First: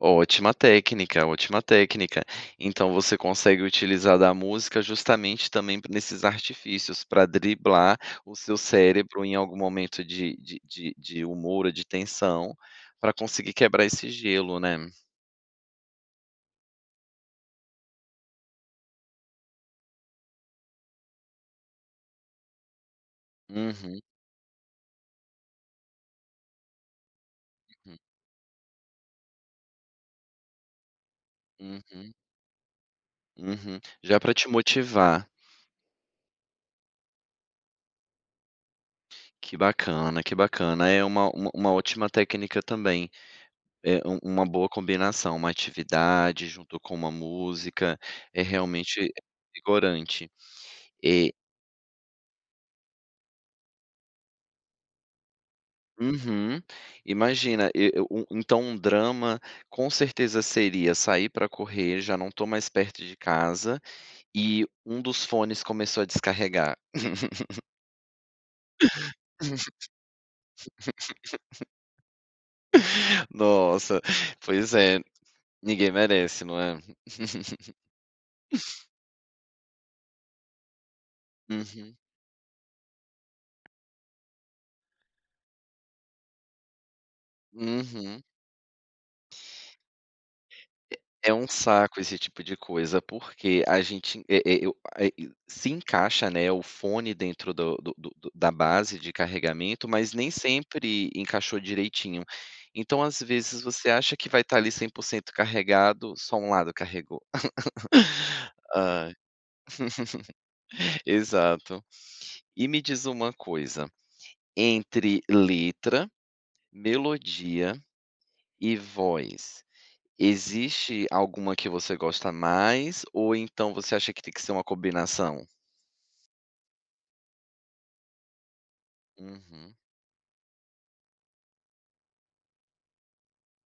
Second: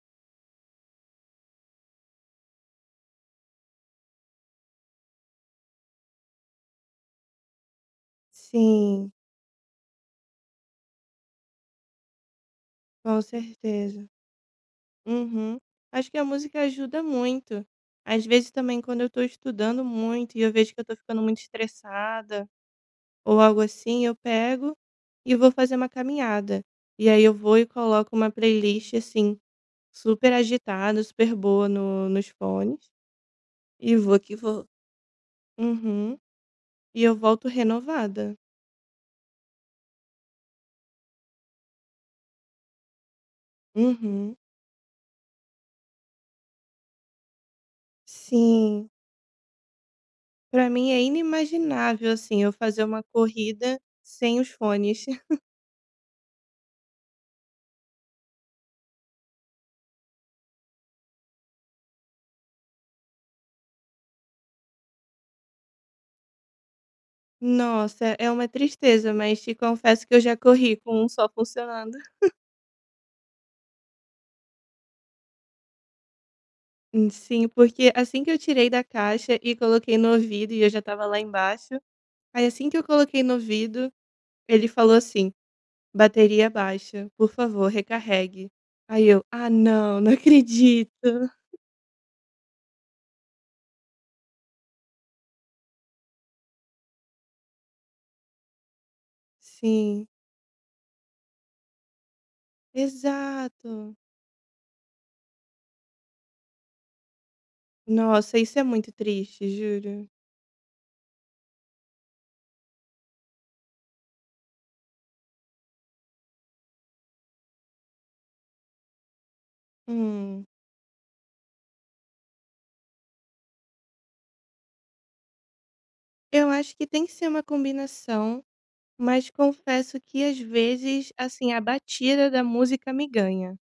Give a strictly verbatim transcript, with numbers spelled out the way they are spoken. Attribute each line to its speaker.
Speaker 1: Ótima técnica, ótima técnica. Então você consegue utilizar da música justamente também nesses artifícios pra driblar o seu
Speaker 2: Sim.
Speaker 1: cérebro em algum momento de de de de humor ou de tensão, pra
Speaker 2: Com
Speaker 1: conseguir quebrar
Speaker 2: certeza.
Speaker 1: esse gelo, né.
Speaker 2: Uhum. Acho que a música ajuda muito. Às vezes também quando eu tô estudando muito e eu vejo que eu tô ficando muito estressada ou algo
Speaker 1: Uhum.
Speaker 2: assim, eu pego e vou fazer uma caminhada. E aí eu vou e
Speaker 1: Uhum.
Speaker 2: coloco uma playlist, assim, super agitada, super boa no
Speaker 1: Uhum.
Speaker 2: nos fones
Speaker 1: Uhum.
Speaker 2: e vou
Speaker 1: Já pra
Speaker 2: que
Speaker 1: te
Speaker 2: vou.
Speaker 1: motivar.
Speaker 2: Uhum. E eu volto renovada.
Speaker 1: Que bacana, que bacana. É uma uma uma ótima técnica também, eh, um um
Speaker 2: Uhum.
Speaker 1: uma boa combinação. Uma atividade junto com uma música, é
Speaker 2: Sim.
Speaker 1: realmente revigorante.
Speaker 2: Para mim é
Speaker 1: E
Speaker 2: inimaginável, assim, eu fazer uma corrida sem os fones.
Speaker 1: Uhum. Imagina e u u então um drama com certeza seria sair pra correr, já não tô mais perto de casa e um dos fones começou a descarregar.
Speaker 2: Nossa, é uma tristeza, mas te confesso que eu já corri com um só funcionando.
Speaker 1: Nossa, pois é, ninguém merece, não é.
Speaker 2: E sim, porque assim que eu tirei da caixa e coloquei no ouvido e eu já estava lá embaixo,
Speaker 1: Uhum.
Speaker 2: aí assim que eu coloquei no ouvido, ele falou assim: "Bateria baixa, por favor
Speaker 1: Uhum.
Speaker 2: recarregue". Aí eu: "Ah não, não acredito".
Speaker 1: É é um saco esse tipo de coisa, porque a gente e e o a se encaixa, né, o fone dentro do do do da base de carregamento,
Speaker 2: Sim.
Speaker 1: mas nem sempre encaixou direitinho. Então às vezes você
Speaker 2: Exato.
Speaker 1: acha que vai estar ali cem por cento carregado, só um lado carregou.
Speaker 2: Nossa, isso é muito
Speaker 1: Ai.
Speaker 2: triste, juro.
Speaker 1: Exato. E me diz uma coisa, entre letra, melodia e voz,
Speaker 2: Hum.
Speaker 1: existe alguma que você gosta mais ou então você acha que tem que ser uma combinação?
Speaker 2: Eu acho que tem que ser uma combinação, mas
Speaker 1: Uhum.
Speaker 2: confesso que às vezes, assim, a batida da música me ganha.